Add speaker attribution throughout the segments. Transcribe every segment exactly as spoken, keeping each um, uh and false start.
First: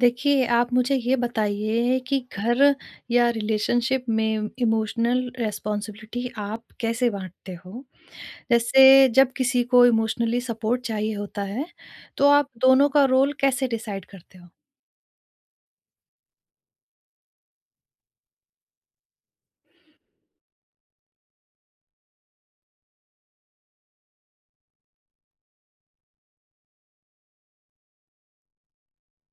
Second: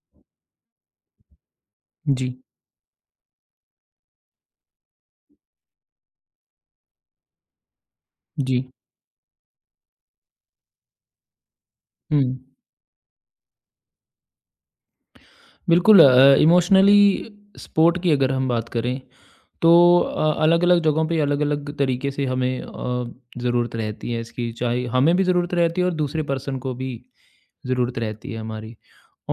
Speaker 1: देखिए, आप मुझे ये बताइए कि
Speaker 2: जी,
Speaker 1: घर या रिलेशनशिप में इमोशनल रिस्पॉन्सिबिलिटी आप कैसे बाँटते हो?
Speaker 2: जी।
Speaker 1: जैसे जब किसी को इमोशनली सपोर्ट चाहिए होता है,
Speaker 2: हुँ।
Speaker 1: तो आप दोनों का रोल कैसे डिसाइड करते हो?
Speaker 2: बिल्कुल अ, इमोशनली सपोर्ट की अगर हम बात करें, तो अ, अलग-अलग जगहों पे अलग-अलग तरीके से हमें अ, ज़रूरत रहती है इसकी। चाहे हमें भी ज़रूरत रहती है और दूसरे पर्सन को भी ज़रूरत रहती है हमारी।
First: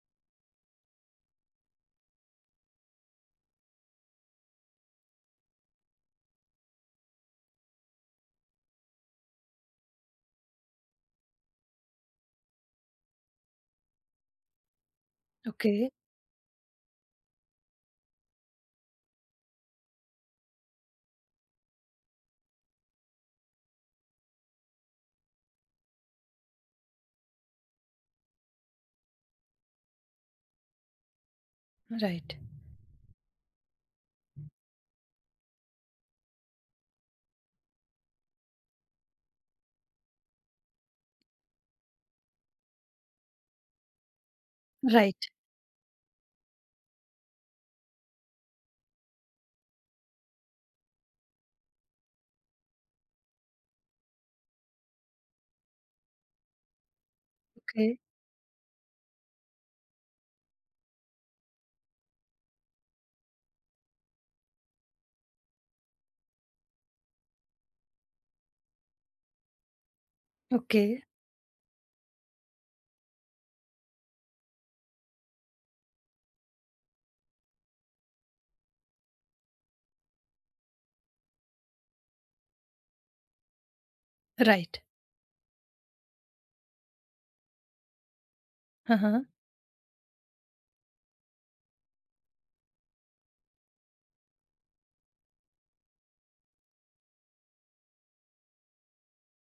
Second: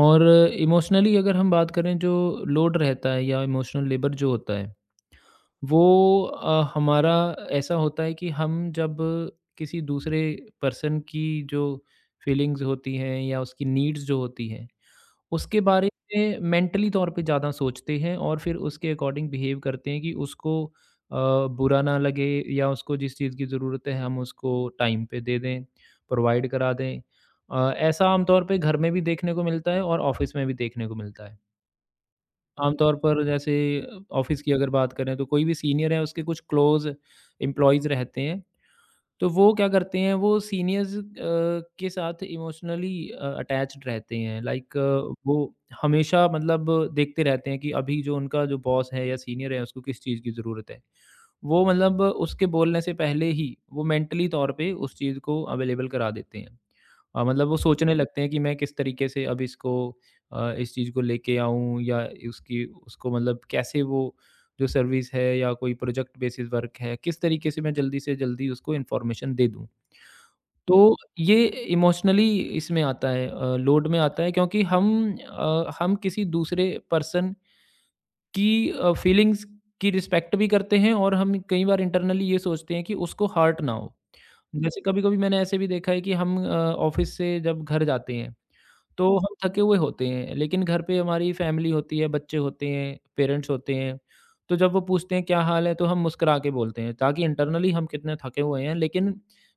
Speaker 2: और इमोशनली अगर हम बात करें जो लोड रहता है या इमोशनल लेबर जो होता है, वो अ, हमारा ऐसा होता है कि हम जब किसी दूसरे पर्सन की जो फीलिंग्स होती हैं या उसकी नीड्स जो होती हैं, उसके
Speaker 1: ओके,
Speaker 2: बारे में मेंटली तौर पे ज़्यादा सोचते हैं और फिर उसके अकॉर्डिंग बिहेव करते हैं कि उसको अ, बुरा ना लगे या उसको जिस चीज़ की ज़रूरत है हम उसको टाइम पे दे दें, प्रोवाइड करा दें। अ, ऐसा आमतौर पे घर में भी देखने को मिलता है और ऑफिस में भी देखने को मिलता है।
Speaker 1: राइट,
Speaker 2: आमतौर पर जैसे ऑफिस की अगर बात करें, तो कोई भी सीनियर है उसके कुछ क्लोज एम्प्लॉयज़ रहते हैं, तो वो क्या करते हैं, वो सीनियर्स अ, के साथ इमोशनली अटैच्ड रहते हैं। लाइक
Speaker 1: राइट,
Speaker 2: वो हमेशा, मतलब, देखते रहते हैं कि अभी जो उनका जो बॉस है या सीनियर है उसको किस चीज़ की ज़रूरत है, वो मतलब उसके बोलने से पहले ही वो मेंटली तौर पे उस चीज़ को अवेलेबल करा देते हैं। अ, मतलब वो
Speaker 1: ओके,
Speaker 2: सोचने हुँ। लगते हैं कि मैं किस तरीके से अब इसको अ, इस चीज़ को लेके आऊँ या उसकी उसको, मतलब, कैसे वो जो सर्विस है या कोई प्रोजेक्ट बेसिस वर्क है, किस तरीके से मैं जल्दी से जल्दी उसको इन्फॉर्मेशन दे दूँ। तो
Speaker 1: ओके,
Speaker 2: ये इमोशनली इसमें आता है, अ, लोड में आता है, क्योंकि हम अ, हम किसी दूसरे पर्सन कि अ, फीलिंग्स की रिस्पेक्ट भी करते हैं और हम कई बार इंटरनली ये सोचते हैं कि उसको हर्ट ना हो।
Speaker 1: राइट,
Speaker 2: जैसे कभी-कभी मैंने ऐसे भी देखा है कि हम अ, ऑफ़िस से जब घर जाते हैं,
Speaker 1: हाँ,
Speaker 2: तो
Speaker 1: हाँ,
Speaker 2: हम थके हुए होते हैं, लेकिन घर पे हमारी फैमिली होती है, बच्चे होते हैं, पेरेंट्स होते हैं, तो जब वो पूछते हैं क्या हाल है, तो हम मुस्कुरा के बोलते हैं, ताकि इंटरनली हम कितने थके हुए हैं, लेकिन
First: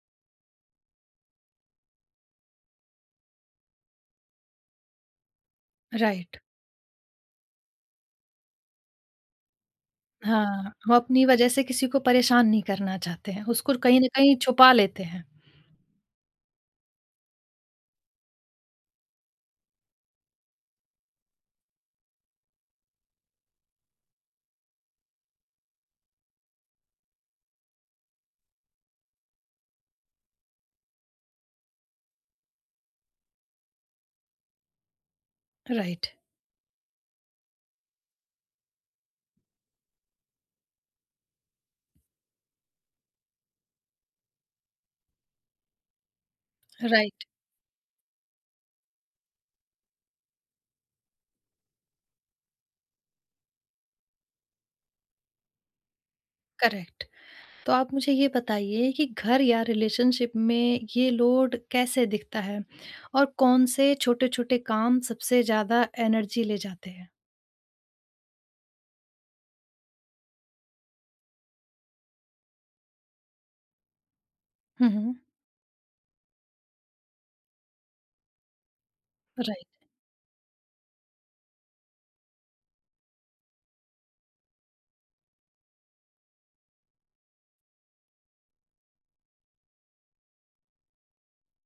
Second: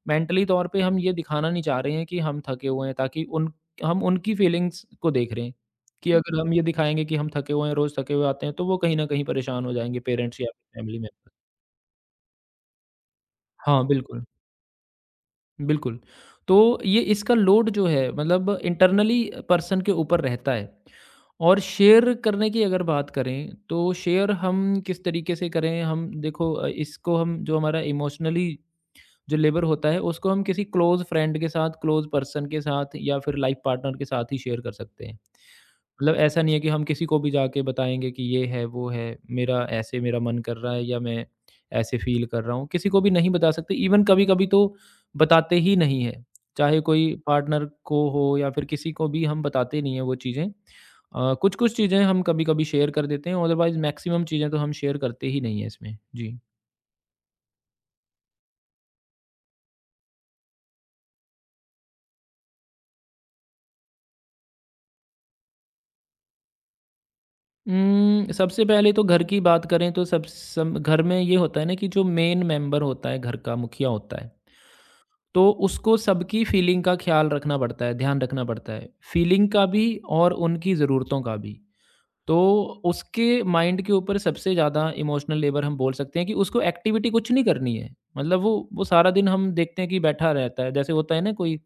Speaker 2: मेंटली तौर पे हम ये दिखाना नहीं चाह रहे हैं कि हम थके हुए हैं, ताकि उन, हम उनकी फीलिंग्स को देख रहे हैं, कि अगर
Speaker 1: राइट,
Speaker 2: हम ये दिखाएँगे कि हम थके हुए हैं, रोज़ थके हुए आते हैं, तो वो कहीं न कहीं परेशान हो जाएँगे, पेरेंट्स या
Speaker 1: हाँ, वो
Speaker 2: फैमिली
Speaker 1: अपनी
Speaker 2: मेंबर।
Speaker 1: वजह से किसी को परेशान नहीं करना चाहते हैं, उसको
Speaker 2: हाँ,
Speaker 1: कहीं न
Speaker 2: बिल्कुल।
Speaker 1: कहीं छुपा लेते हैं।
Speaker 2: बिल्कुल। तो ये इसका लोड जो है, मतलब, इंटरनली पर्सन के ऊपर रहता है। और शेयर करने की अगर बात करें, तो शेयर हम किस तरीके से करें? हम देखो, अ, इसको हम जो हमारा इमोशनली जो लेबर होता है, उसको हम किसी क्लोज़ फ्रेंड के साथ, क्लोज़ पर्सन के साथ या फिर लाइफ़ पार्टनर के साथ ही शेयर कर सकते हैं।
Speaker 1: राइट,
Speaker 2: मतलब ऐसा नहीं है कि हम किसी को भी जाके बताएँगे कि ये है, वो है, मेरा ऐसे मेरा मन कर रहा है या मैं ऐसे फ़ील कर रहा हूँ, किसी को भी नहीं बता सकते। इवन कभी-कभी तो बताते ही नहीं हैं, चाहे कोई
Speaker 1: राइट,
Speaker 2: पार्टनर को हो या फिर किसी को भी हम बताते नहीं हैं वो चीज़ें। अ, कुछ-कुछ चीज़ें हम कभी-कभी शेयर कर देते हैं, अदरवाइज़ मैक्सिमम चीज़ें तो हम शेयर करते ही नहीं हैं इसमें। जी।
Speaker 1: करेक्ट। तो आप मुझे ये बताइए कि घर या रिलेशनशिप में ये लोड कैसे दिखता है और कौन से छोटे-छोटे काम सबसे ज़्यादा एनर्जी ले जाते हैं?
Speaker 2: उम, सबसे पहले तो घर की बात करें तो सब सम घर में ये होता है ना कि जो मेन मेंबर होता है घर का, मुखिया होता है।
Speaker 1: हुँ, हुँ।
Speaker 2: तो उसको सबकी फीलिंग का ख्याल रखना पड़ता है, ध्यान रखना पड़ता है। फीलिंग का
Speaker 1: राइट।
Speaker 2: भी और उनकी ज़रूरतों का भी। तो उसके माइंड के ऊपर सबसे ज़्यादा इमोशनल लेबर, हम बोल सकते हैं कि उसको एक्टिविटी कुछ नहीं करनी है। मतलब वो वो सारा दिन हम देखते हैं कि बैठा रहता है। जैसे होता है ना, कोई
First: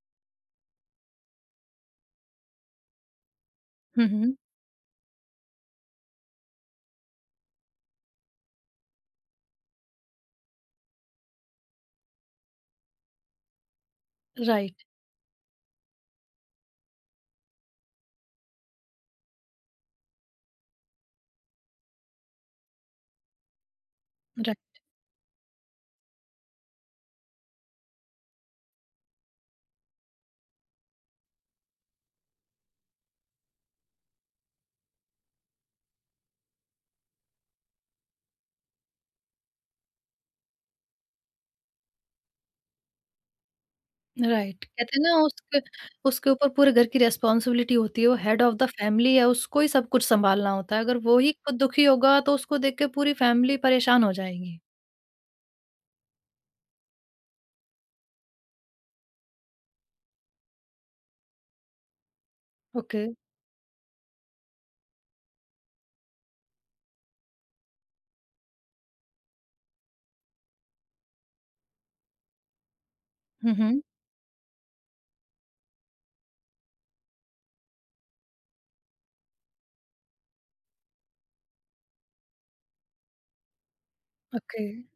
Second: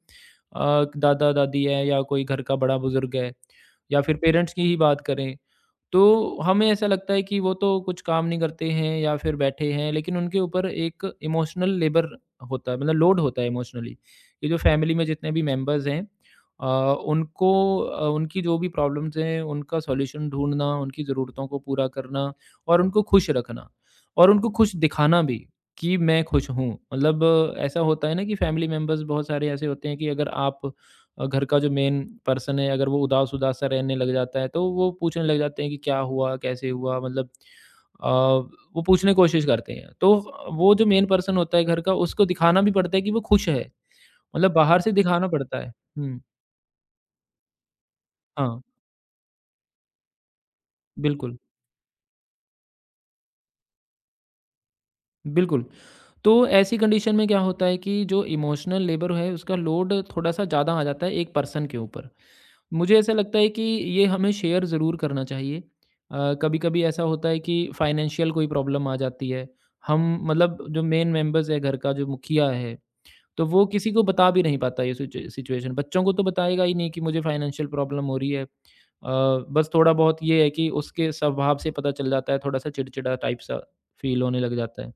Speaker 2: अ, दादा-दादी है या कोई घर का बड़ा बुज़ुर्ग है या
Speaker 1: हुँ,
Speaker 2: फिर
Speaker 1: हुँ।
Speaker 2: पेरेंट्स की ही बात करें, तो हमें ऐसा लगता है कि वो तो कुछ काम नहीं करते हैं या फिर बैठे हैं, लेकिन उनके ऊपर एक इमोशनल लेबर होता है, मतलब लोड होता है इमोशनली। ये जो
Speaker 1: राइट,
Speaker 2: फैमिली में जितने भी मेंबर्स हैं, अ, उनको, अ, उनकी जो भी प्रॉब्लम्स हैं उनका सॉल्यूशन ढूंढना, उनकी ज़रूरतों को पूरा करना, और उनको खुश रखना, और उनको खुश
Speaker 1: राइट,
Speaker 2: दिखाना भी कि मैं खुश हूँ, मतलब, अ, ऐसा होता है ना कि फैमिली मेंबर्स बहुत सारे ऐसे होते हैं कि अगर आप, अ, घर का जो मेन पर्सन है, अगर वो उदास-उदास सा रहने लग जाता है, तो वो पूछने लग जाते हैं कि क्या हुआ, कैसे हुआ, मतलब अ, वो पूछने की कोशिश करते हैं। तो वो जो मेन पर्सन होता है घर का, उसको दिखाना भी पड़ता है कि वो खुश है, मतलब
Speaker 1: राइट।
Speaker 2: बाहर से
Speaker 1: कहते हैं ना,
Speaker 2: दिखाना पड़ता
Speaker 1: उसके
Speaker 2: है। हुँ,
Speaker 1: उसके ऊपर पूरे घर की रिस्पॉन्सिबिलिटी होती है, वो हेड ऑफ़
Speaker 2: हाँ,
Speaker 1: द फैमिली है, उसको ही सब कुछ सँभालना होता है। अगर वो ही
Speaker 2: बिल्कुल।
Speaker 1: खुद दुखी होगा तो उसको देख के पूरी फैमिली परेशान हो जाएगी।
Speaker 2: बिल्कुल। तो ऐसी कंडीशन में क्या होता है कि जो इमोशनल लेबर है उसका लोड थोड़ा-सा ज़्यादा आ जाता है एक पर्सन के ऊपर। मुझे
Speaker 1: ओके।
Speaker 2: ऐसा लगता है कि ये हमें शेयर ज़रूर करना चाहिए। अ, कभी-कभी ऐसा होता है कि फाइनेंशियल कोई प्रॉब्लम आ जाती है। हम, मतलब, जो मेन मेंबर्स है घर का, जो मुखिया है, तो
Speaker 1: हुँ,
Speaker 2: वो
Speaker 1: हुँ।
Speaker 2: किसी को बता भी नहीं पाता ये सिचु सिचुएशन। बच्चों को तो बताएगा ही नहीं कि मुझे फाइनेंशियल प्रॉब्लम हो रही है। अ, बस थोड़ा बहुत ये है कि उसके स्वभाव से पता चल जाता है, थोड़ा-सा चिड़चिड़ा टाइप सा फ़ील होने लग
Speaker 1: ओके,
Speaker 2: जाता है।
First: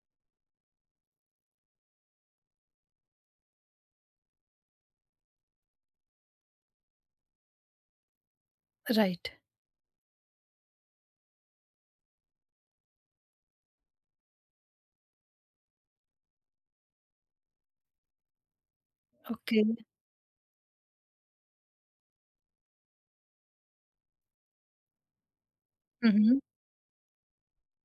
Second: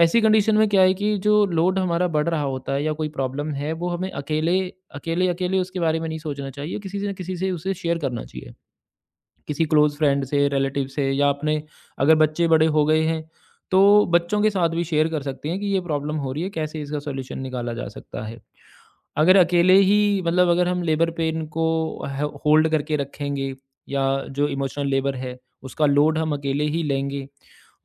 Speaker 2: ऐसी कंडीशन में क्या है कि जो लोड हमारा बढ़ रहा होता है या कोई प्रॉब्लम है, वो हमें अकेले अकेले-अकेले उसके बारे में नहीं सोचना चाहिए, किसी से ना किसी से उसे शेयर करना चाहिए।
Speaker 1: राइट।
Speaker 2: किसी क्लोज़ फ्रेंड से, रिलेटिव से, या अपने, अगर बच्चे बड़े हो गए हैं, तो बच्चों के साथ भी शेयर कर सकते हैं कि ये प्रॉब्लम हो रही है, कैसे इसका सॉल्यूशन निकाला जा सकता है। अगर
Speaker 1: ओके।
Speaker 2: अकेले ही, मतलब, अगर हम लेबर पेन को ह होल्ड करके रखेंगे, या जो इमोशनल लेबर है, उसका
Speaker 1: हुँ,
Speaker 2: लोड हम
Speaker 1: हुँ।
Speaker 2: अकेले ही लेंगे,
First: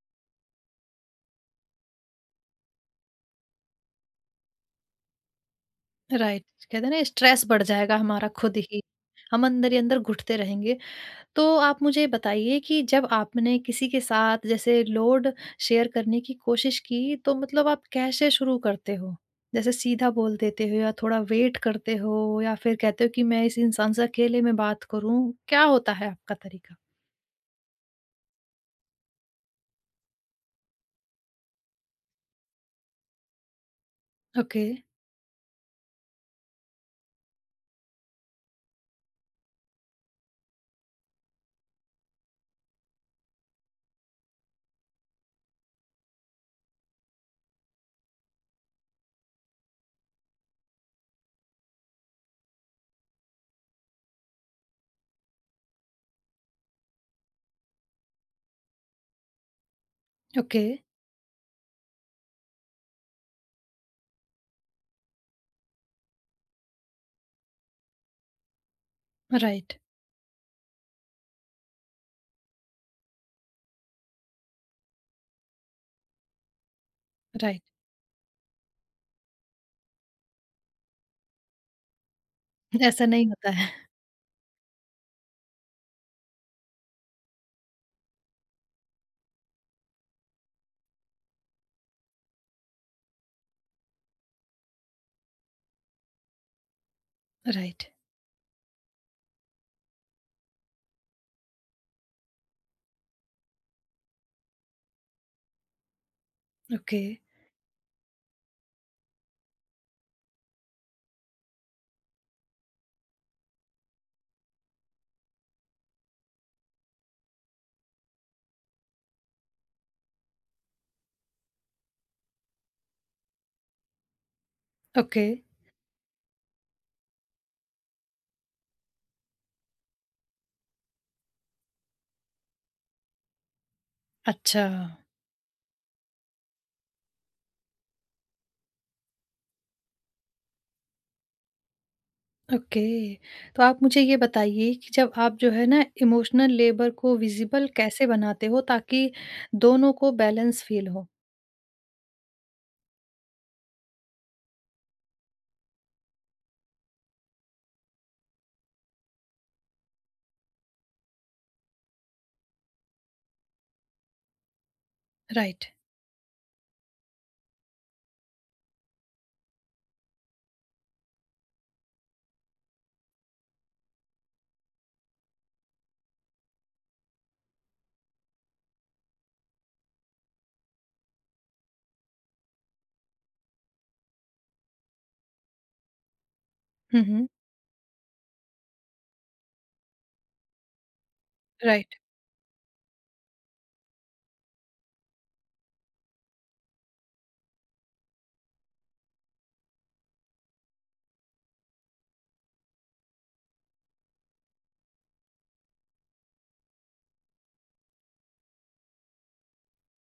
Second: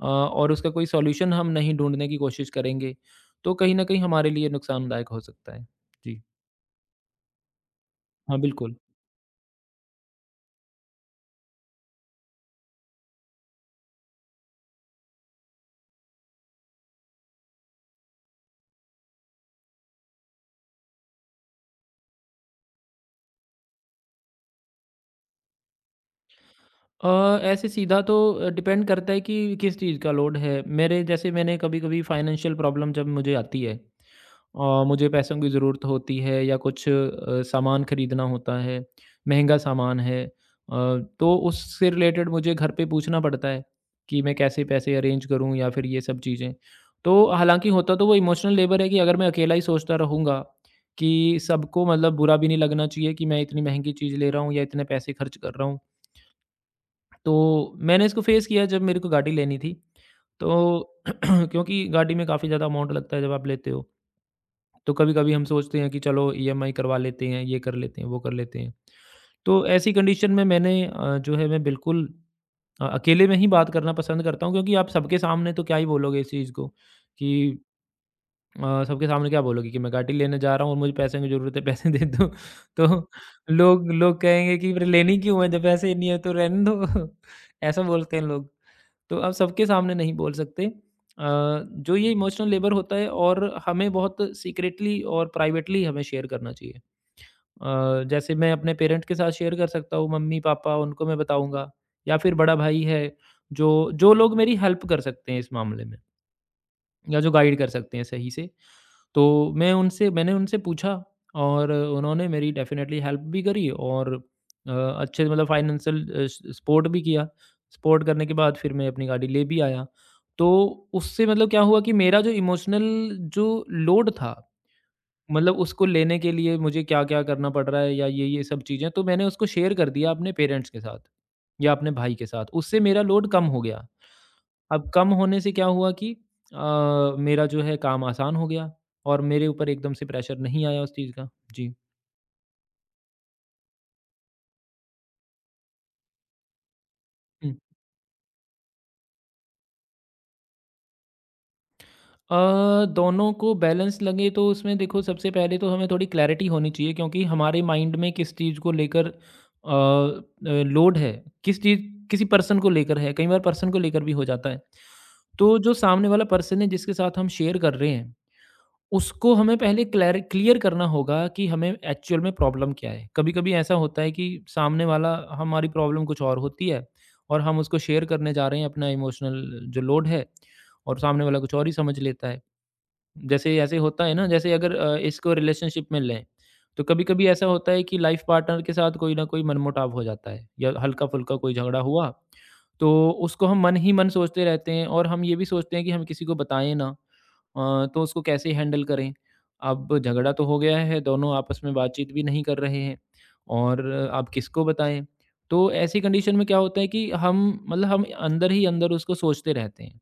Speaker 2: अ, और उसका कोई सॉल्यूशन हम नहीं ढूँढने की कोशिश करेंगे, तो कहीं न कहीं हमारे लिए नुकसानदायक हो सकता है। जी।
Speaker 1: राइट। कहते हैं ना, स्ट्रेस बढ़ जाएगा हमारा
Speaker 2: हाँ,
Speaker 1: खुद
Speaker 2: बिल्कुल।
Speaker 1: ही, हम अंदर ही अंदर घुटते रहेंगे। तो आप मुझे बताइए कि जब आपने किसी के साथ जैसे लोड शेयर करने की कोशिश की, तो मतलब आप कैसे शुरू करते हो? जैसे सीधा बोल देते हो या थोड़ा वेट करते हो या फिर कहते हो कि मैं इस इंसान से अकेले में बात करूं, क्या होता है आपका तरीका?
Speaker 2: अ, ऐसे सीधा तो अ, डिपेंड करता है कि किस चीज़ का लोड है। मेरे, जैसे मैंने कभी-कभी फाइनेंशियल प्रॉब्लम जब मुझे आती है
Speaker 1: ओके।
Speaker 2: और मुझे पैसों की ज़रूरत होती है या कुछ अ, सामान खरीदना होता है, महँगा सामान है, अ, तो उससे रिलेटेड मुझे घर पे पूछना पड़ता है कि मैं कैसे पैसे अरेंज करूँ या फिर ये सब चीज़ें। तो हालाँकि होता तो वो इमोशनल लेबर है कि अगर मैं अकेला ही सोचता रहूँगा कि सबको, मतलब, बुरा भी नहीं लगना चाहिए कि मैं इतनी महँगी चीज़ ले रहा हूँ या इतने पैसे खर्च कर रहा हूँ। तो मैंने इसको फेस किया जब मेरे को गाड़ी लेनी थी। तो
Speaker 1: ओके।
Speaker 2: क्योंकि गाड़ी में काफ़ी ज़्यादा अमाउंट लगता है जब आप लेते हो। तो कभी-कभी हम सोचते हैं कि चलो ईएमआई करवा लेते हैं, ये कर लेते हैं, वो कर लेते हैं। तो
Speaker 1: राइट।
Speaker 2: ऐसी कंडीशन में मैंने, अ, जो है, मैं बिल्कुल अ, अकेले में ही बात करना पसंद करता हूँ, क्योंकि आप सबके सामने तो क्या ही बोलोगे इस चीज़ को कि,
Speaker 1: राइट।
Speaker 2: अ, सबके सामने क्या बोलोगे कि मैं गाड़ी लेने जा रहा हूँ और मुझे पैसे की ज़रूरत है, पैसे दे दो। तो
Speaker 1: ऐसा नहीं होता है।
Speaker 2: लोग लोग कहेंगे कि फिर लेनी क्यों है जब पैसे ही नहीं है, तो रहने दो। ऐसा बोलते हैं लोग। तो आप सबके सामने नहीं बोल सकते। अ, जो ये इमोशनल लेबर होता है, और हमें बहुत सीक्रेटली और प्राइवेटली हमें शेयर करना चाहिए।
Speaker 1: राइट।
Speaker 2: अ, जैसे मैं अपने पेरेंट के साथ शेयर कर सकता हूँ, मम्मी-पापा, उनको मैं बताऊँगा, या फिर बड़ा भाई है, जो जो लोग मेरी हेल्प कर सकते हैं इस मामले में।
Speaker 1: ओके।
Speaker 2: या जो गाइड कर सकते हैं सही से। तो मैं उनसे मैंने उनसे पूछा, और उन्होंने मेरी डेफ़िनेटली हेल्प भी करी, और अ, अच्छे से, मतलब फ़ाइनेंशियल अ, स सपोर्ट भी किया। सपोर्ट करने के बाद फिर मैं अपनी गाड़ी ले भी आया। तो उससे, मतलब, क्या हुआ कि मेरा जो इमोशनल जो लोड था,
Speaker 1: ओके।
Speaker 2: मतलब उसको लेने के लिए मुझे क्या-क्या करना पड़ रहा है या ये-ये सब चीज़ें, तो मैंने उसको शेयर कर दिया अपने पेरेंट्स के साथ या अपने भाई के साथ। उससे मेरा लोड कम हो गया।
Speaker 1: अच्छा।
Speaker 2: अब कम होने से क्या हुआ कि अ, मेरा जो है काम आसान हो गया, और मेरे ऊपर एकदम से प्रेशर नहीं आया उस चीज़ का। जी।
Speaker 1: ओके। तो आप मुझे ये बताइए कि जब आप, जो है ना, इमोशनल लेबर को विज़िबल कैसे बनाते हो ताकि दोनों को बैलेंस फ़ील हो?
Speaker 2: अ, दोनों को बैलेंस लगे, तो उसमें देखो, सबसे पहले तो हमें थोड़ी क्लैरिटी होनी चाहिए, क्योंकि हमारे माइंड में किस चीज़ को लेकर अ, अ, लोड है, किस चीज़, किसी पर्सन को लेकर है, कई बार पर्सन को लेकर भी हो जाता है। तो
Speaker 1: राइट।
Speaker 2: जो सामने वाला पर्सन है जिसके साथ हम शेयर कर रहे हैं, उसको हमें पहले क्लियर क्लियर करना होगा कि हमें एक्चुअल में प्रॉब्लम क्या है। कभी कभी ऐसा होता है कि सामने वाला, हमारी प्रॉब्लम कुछ और होती है और हम उसको शेयर करने जा रहे हैं अपना इमोशनल जो लोड है और सामने वाला कुछ और ही समझ लेता है। जैसे ऐसे होता है ना, जैसे अगर अ, इसको रिलेशनशिप में लें तो
Speaker 1: हुँ,
Speaker 2: कभी-कभी
Speaker 1: हुँ।
Speaker 2: ऐसा होता है कि लाइफ पार्टनर के साथ कोई ना कोई मनमुटाव हो जाता है या हल्का-फुल्का कोई झगड़ा
Speaker 1: राइट,
Speaker 2: हुआ। तो उसको हम मन ही मन सोचते रहते हैं और हम ये भी सोचते हैं कि हम किसी को बताएं ना, अ, तो उसको कैसे हैंडल करें। अब झगड़ा तो हो गया है, दोनों आपस में बातचीत भी नहीं कर रहे हैं और आप किसको बताएं। तो ऐसी कंडीशन में क्या होता है कि हम मतलब हम अंदर ही अंदर उसको सोचते रहते हैं।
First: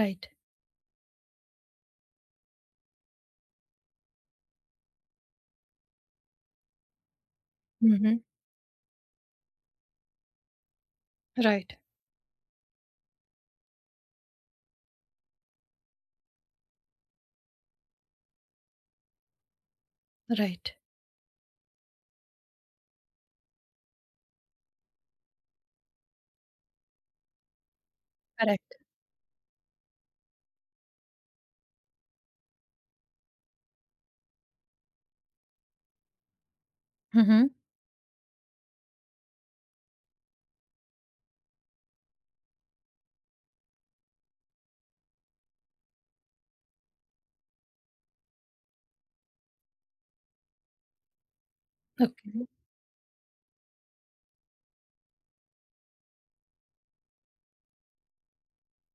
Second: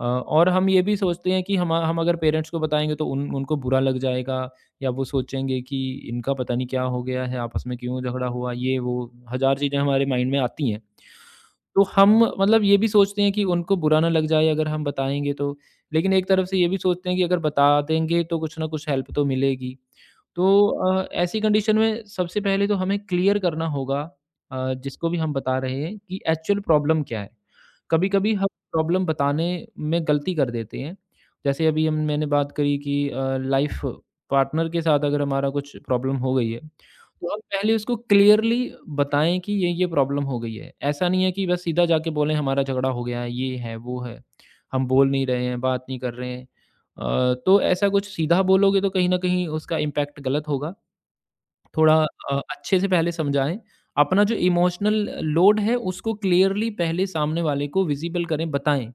Speaker 2: अ, और हम ये भी सोचते हैं कि हम हम अगर पेरेंट्स को बताएँगे तो उन उनको बुरा लग जाएगा। या वो सोचेंगे कि इनका पता नहीं क्या हो गया है, आपस में
Speaker 1: हुँ,
Speaker 2: क्यों
Speaker 1: हुँ।
Speaker 2: झगड़ा हुआ, ये वो हज़ार चीज़ें हमारे माइंड में आती हैं।
Speaker 1: राइट,
Speaker 2: तो हम मतलब ये भी सोचते हैं कि उनको बुरा ना लग जाए अगर हम बताएँगे तो। लेकिन एक तरफ से ये भी सोचते हैं कि अगर बता देंगे तो कुछ ना कुछ हेल्प तो मिलेगी। तो
Speaker 1: राइट।
Speaker 2: अ, ऐसी कंडीशन में सबसे पहले तो हमें क्लियर करना होगा अ, जिसको भी हम बता रहे हैं कि एक्चुअल प्रॉब्लम क्या है। कभी-कभी हम
Speaker 1: करेक्ट।
Speaker 2: प्रॉब्लम बताने में गलती कर देते हैं। जैसे अभी हम मैंने बात करी कि अ, लाइफ पार्टनर के साथ अगर हमारा कुछ प्रॉब्लम हो गई है,
Speaker 1: हुँ,
Speaker 2: तो हम
Speaker 1: हुँ।
Speaker 2: पहले उसको क्लियरली बताएँ कि ये, ये प्रॉब्लम हो गई है। ऐसा नहीं है कि बस सीधा जाके बोलें हमारा झगड़ा हो गया है, ये है, वो है। हम बोल नहीं रहे हैं, बात नहीं कर रहे हैं। अ, तो ऐसा कुछ सीधा बोलोगे तो कहीं न कहीं उसका इम्पैक्ट गलत होगा। थोड़ा
Speaker 1: ओके।
Speaker 2: अ, अच्छे से पहले समझाएँ। अपना जो इमोशनल लोड है उसको क्लियरली पहले सामने वाले को विज़िबल करें, बताएँ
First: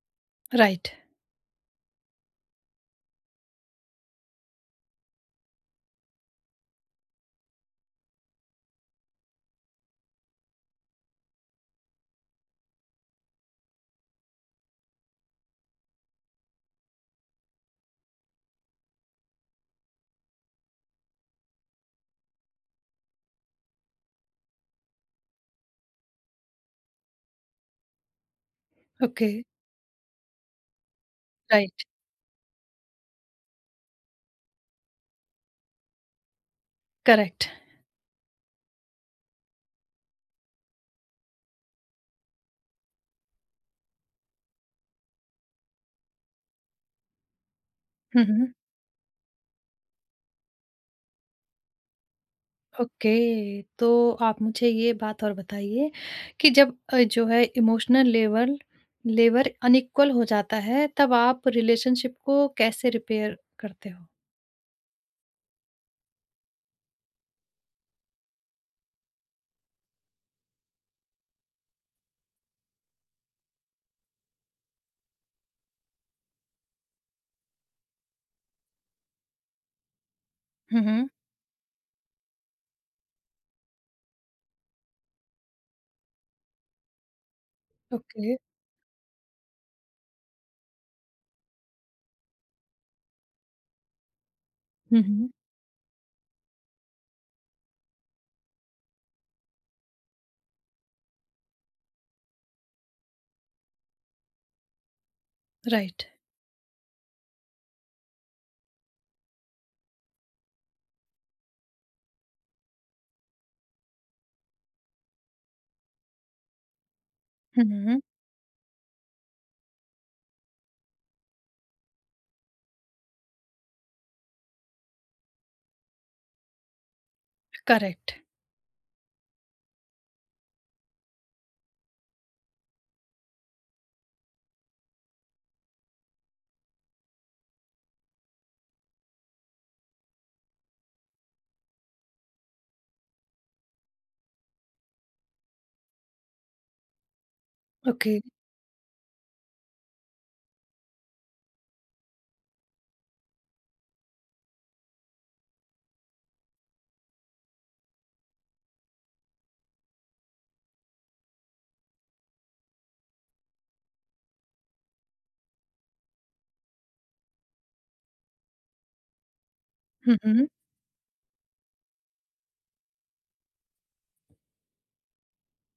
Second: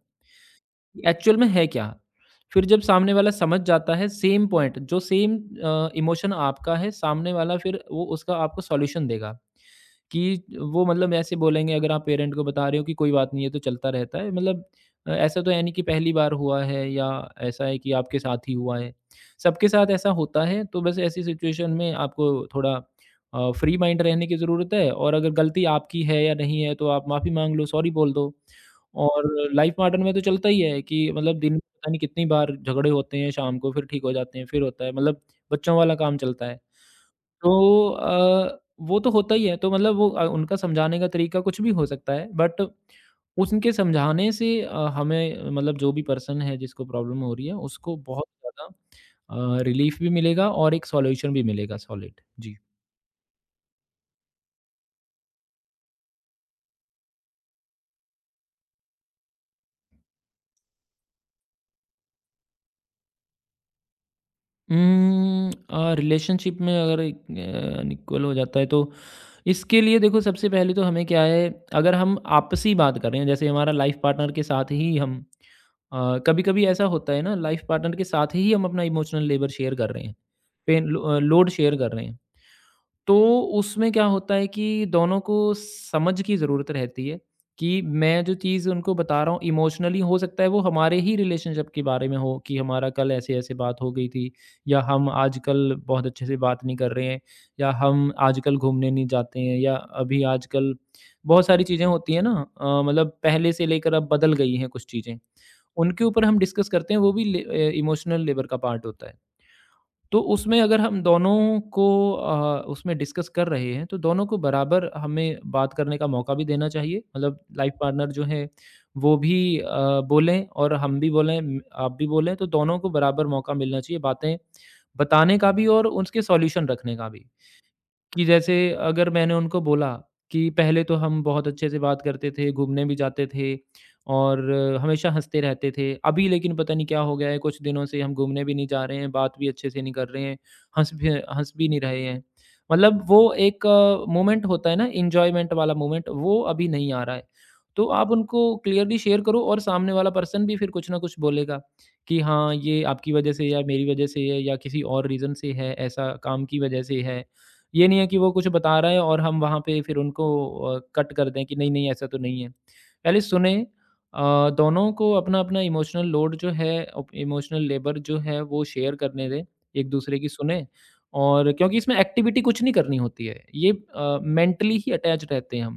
Speaker 1: राइट।
Speaker 2: कि एक्चुअल में है क्या? फिर जब सामने वाला समझ जाता है सेम पॉइंट जो सेम अ, इमोशन आपका है, सामने वाला फिर वो उसका आपको सॉल्यूशन देगा। कि वो मतलब ऐसे बोलेंगे अगर आप पेरेंट को बता रहे हो कि कोई बात नहीं है, ये तो चलता रहता है। मतलब अ, ऐसा तो है नहीं कि पहली बार हुआ है या ऐसा है कि आपके साथ ही हुआ है। सबके साथ ऐसा होता है, तो बस ऐसी सिचुएशन में आपको थोड़ा अ, फ्री माइंड रहने की ज़रूरत है और अगर गलती आपकी है या नहीं है, तो आप माफ़ी माँग लो, सॉरी बोल दो। और
Speaker 1: ओके।
Speaker 2: लाइफ़ पार्टनर में तो चलता ही है कि मतलब दिन में
Speaker 1: राइट,
Speaker 2: पता नहीं कितनी बार झगड़े होते हैं, शाम को फिर ठीक हो जाते हैं, फिर होता है। मतलब बच्चों वाला काम चलता है।
Speaker 1: करेक्ट।
Speaker 2: तो अ, वो तो होता ही है, तो मतलब वो अ, उनका समझाने का तरीका कुछ भी हो सकता है, बट उनके समझाने से अ, हमें मतलब जो भी पर्सन है जिसको प्रॉब्लम हो रही है, उसको
Speaker 1: हुँ,
Speaker 2: बहुत
Speaker 1: हुँ।
Speaker 2: ज़्यादा अ, रिलीफ़ भी मिलेगा और एक सॉल्यूशन भी मिलेगा सॉलिड। जी।
Speaker 1: ओके। तो आप मुझे ये बात और बताइए कि जब अ, जो है, इमोशनल लेवल लेवर अनइक्वल हो जाता है, तब आप रिलेशनशिप को कैसे रिपेयर करते हो?
Speaker 2: उम्म, अ, रिलेशनशिप में अगर एक अ, अनइक्वल हो जाता है तो इसके लिए देखो सबसे पहले तो हमें क्या है, अगर हम आपसी बात कर रहे हैं, जैसे हमारा लाइफ़ पार्टनर के साथ ही हम कभी कभी ऐसा होता है ना लाइफ पार्टनर के साथ ही हम अपना इमोशनल लेबर शेयर कर रहे हैं,
Speaker 1: हुँ,
Speaker 2: पेन
Speaker 1: हुँ।
Speaker 2: लोड शेयर कर रहे हैं। तो उसमें क्या होता है कि दोनों को समझ की ज़रूरत रहती है कि मैं जो
Speaker 1: ओके।
Speaker 2: चीज़ उनको बता रहा हूँ इमोशनली हो सकता है वो हमारे ही रिलेशनशिप के बारे में हो कि हमारा कल ऐसे ऐसे बात हो गई थी, या
Speaker 1: हुँ,
Speaker 2: हम
Speaker 1: हुँ।
Speaker 2: आजकल बहुत अच्छे से बात नहीं कर रहे हैं, या हम आजकल घूमने नहीं जाते हैं, या अभी आजकल बहुत सारी चीज़ें होती हैं ना, अ, मतलब पहले से लेकर अब बदल गई हैं कुछ चीज़ें। उनके
Speaker 1: राइट।
Speaker 2: ऊपर हम डिस्कस करते हैं, वो भी ले अ, इमोशनल लेबर का पार्ट होता है। तो उसमें अगर हम दोनों को अ, उसमें डिस्कस कर रहे हैं तो दोनों को बराबर हमें बात करने का मौका भी देना चाहिए। मतलब
Speaker 1: हुँ,
Speaker 2: लाइफ
Speaker 1: हुँ।
Speaker 2: पार्टनर जो है वो भी अ, बोलें और हम भी बोलें, म आप भी बोलें, तो दोनों को बराबर मौका मिलना चाहिए बातें बताने का भी और उसके सॉल्यूशन रखने का भी।
Speaker 1: करेक्ट।
Speaker 2: कि जैसे अगर मैंने उनको बोला कि पहले तो हम बहुत अच्छे से बात करते थे, घूमने भी जाते थे और हमेशा हँसते रहते थे। अभी लेकिन पता नहीं क्या हो गया है, कुछ दिनों से हम घूमने भी नहीं जा रहे हैं, बात भी अच्छे से नहीं कर रहे हैं, हँस भी हँस भी नहीं रहे हैं। मतलब वो एक मोमेंट होता है ना एन्जॉयमेंट वाला मोमेंट, वो अभी नहीं आ रहा है। तो आप
Speaker 1: ओके।
Speaker 2: उनको क्लियरली शेयर करो और सामने वाला पर्सन भी फिर कुछ ना कुछ बोलेगा कि हाँ, ये आपकी वजह से या मेरी वजह से है या किसी और रीज़न से है, ऐसा काम की वजह से है। ये नहीं है कि वो कुछ बता रहा है और हम वहाँ पे फिर उनको अ, कट कर दें कि नहीं नहीं ऐसा तो नहीं है। पहले सुने, अ, दोनों को अपना-अपना इमोशनल लोड जो है अप इमोशनल लेबर जो है वो शेयर करने दें,
Speaker 1: हुँ,
Speaker 2: एक-दूसरे की
Speaker 1: हुँ।
Speaker 2: सुने। और क्योंकि इसमें एक्टिविटी कुछ नहीं करनी होती है। ये अ, मेंटली ही अटैच रहते हैं हम।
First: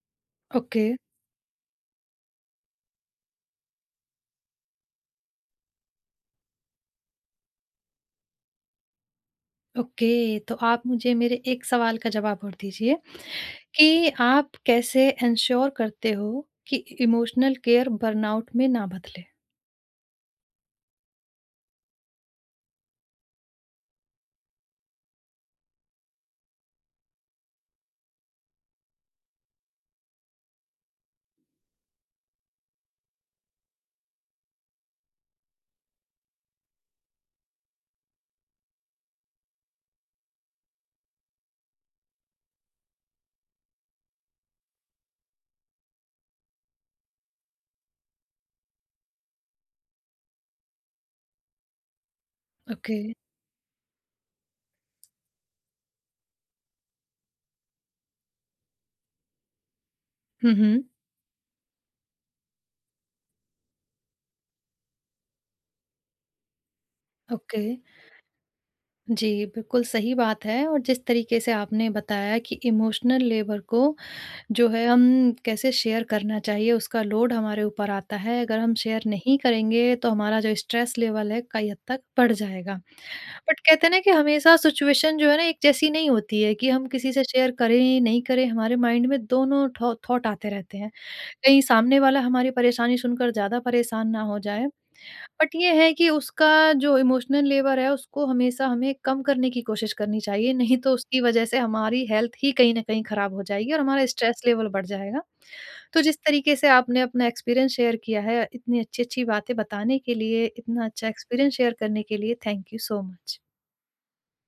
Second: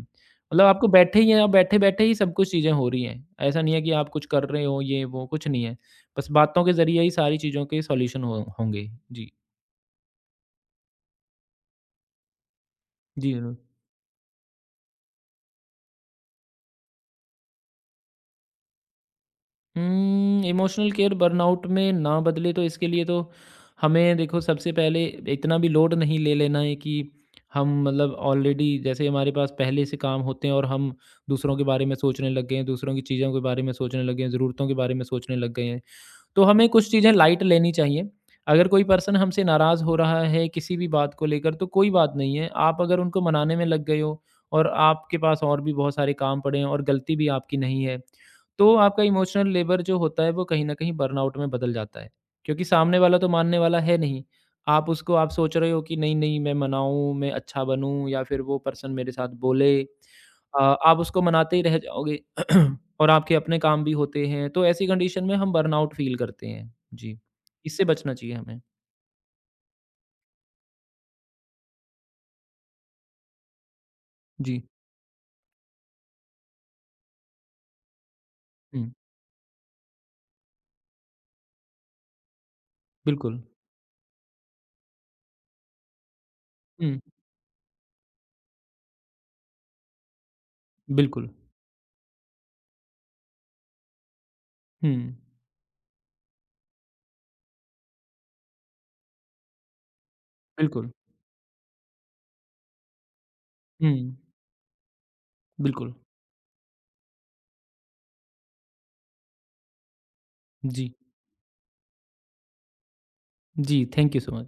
Speaker 2: मतलब
Speaker 1: ओके।
Speaker 2: आपको बैठे ही हैं आप बैठे-बैठे ही सब कुछ चीज़ें हो रही हैं। ऐसा नहीं है कि आप कुछ कर रहे हो ये वो कुछ नहीं है। बस बातों के ज़रिए ही सारी चीज़ों के सॉल्यूशन हो होंगे। जी।
Speaker 1: ओके, तो आप मुझे मेरे एक सवाल का जवाब और दीजिए
Speaker 2: जी, ज़रूर।
Speaker 1: कि आप कैसे एन्श्योर करते हो कि इमोशनल केयर बर्नआउट में ना बदले?
Speaker 2: इमोशनल केयर बर्नआउट में ना बदले तो इसके लिए तो हमें देखो सबसे पहले इतना भी लोड नहीं ले लेना है कि हम मतलब ऑलरेडी जैसे हमारे पास पहले से काम होते हैं और हम दूसरों के बारे में सोचने लग गए हैं, दूसरों की चीज़ों के बारे में सोचने लग गए हैं, ज़रूरतों के बारे में सोचने लग गए हैं, तो हमें कुछ चीज़ें लाइट लेनी चाहिए। अगर कोई पर्सन हमसे नाराज़ हो रहा है किसी भी बात को लेकर तो कोई बात नहीं है। आप अगर उनको मनाने में लग गए हो और आपके पास और भी बहुत सारे काम पड़े हैं और गलती भी आपकी नहीं है, तो आपका इमोशनल लेबर जो होता है वो कहीं न कहीं बर्नआउट में बदल जाता है। क्योंकि
Speaker 1: ओके।
Speaker 2: सामने वाला तो मानने वाला है नहीं। आप उसको आप सोच रहे हो कि नहीं-नहीं मैं मनाऊँ, मैं अच्छा बनूँ या फिर वो पर्सन मेरे साथ बोले।
Speaker 1: हुँ,
Speaker 2: अ,
Speaker 1: हुँ।
Speaker 2: आप उसको मनाते ही रह जाओगे। और आपके अपने काम भी होते हैं, तो ऐसी कंडीशन में हम बर्नआउट फ़ील करते हैं। जी,
Speaker 1: ओके।
Speaker 2: इससे बचना चाहिए हमें।
Speaker 1: जी, बिल्कुल सही बात है। और जिस तरीके से आपने बताया कि इमोशनल लेबर को,
Speaker 2: जी,
Speaker 1: जो है, हम कैसे शेयर करना चाहिए, उसका लोड हमारे ऊपर आता है। अगर हम
Speaker 2: हुँ,
Speaker 1: शेयर नहीं करेंगे, तो हमारा जो स्ट्रेस लेवल है कई हद तक बढ़ जाएगा।
Speaker 2: बिल्कुल।
Speaker 1: बट कहते हैं ना कि हमेशा सिचुएशन, जो है ना, एक जैसी नहीं होती है कि हम
Speaker 2: हुँ,
Speaker 1: किसी से शेयर करें, नहीं करें, हमारे माइंड में दोनों थॉ थॉट आते रहते हैं।
Speaker 2: बिल्कुल।
Speaker 1: कहीं सामने वाला हमारी परेशानी सुनकर ज़्यादा परेशान ना हो जाए।
Speaker 2: हुँ,
Speaker 1: बट ये है कि उसका जो इमोशनल लेवर है, उसको हमेशा हमें कम करने की कोशिश करनी चाहिए, नहीं
Speaker 2: बिल्कुल।
Speaker 1: तो उसकी वजह से हमारी हेल्थ ही कहीं न कहीं खराब हो जाएगी और
Speaker 2: हुँ,
Speaker 1: हमारा स्ट्रेस लेवल बढ़ जाएगा।
Speaker 2: बिल्कुल।
Speaker 1: तो जिस तरीके से आपने अपना एक्सपीरियंस शेयर किया है, इतनी अच्छी-अच्छी बातें बताने के लिए, इतना
Speaker 2: जी,
Speaker 1: अच्छा एक्सपीरियंस शेयर करने के लिए, थैंक यू सो मच।
Speaker 2: जी, थैंक यू सो मच।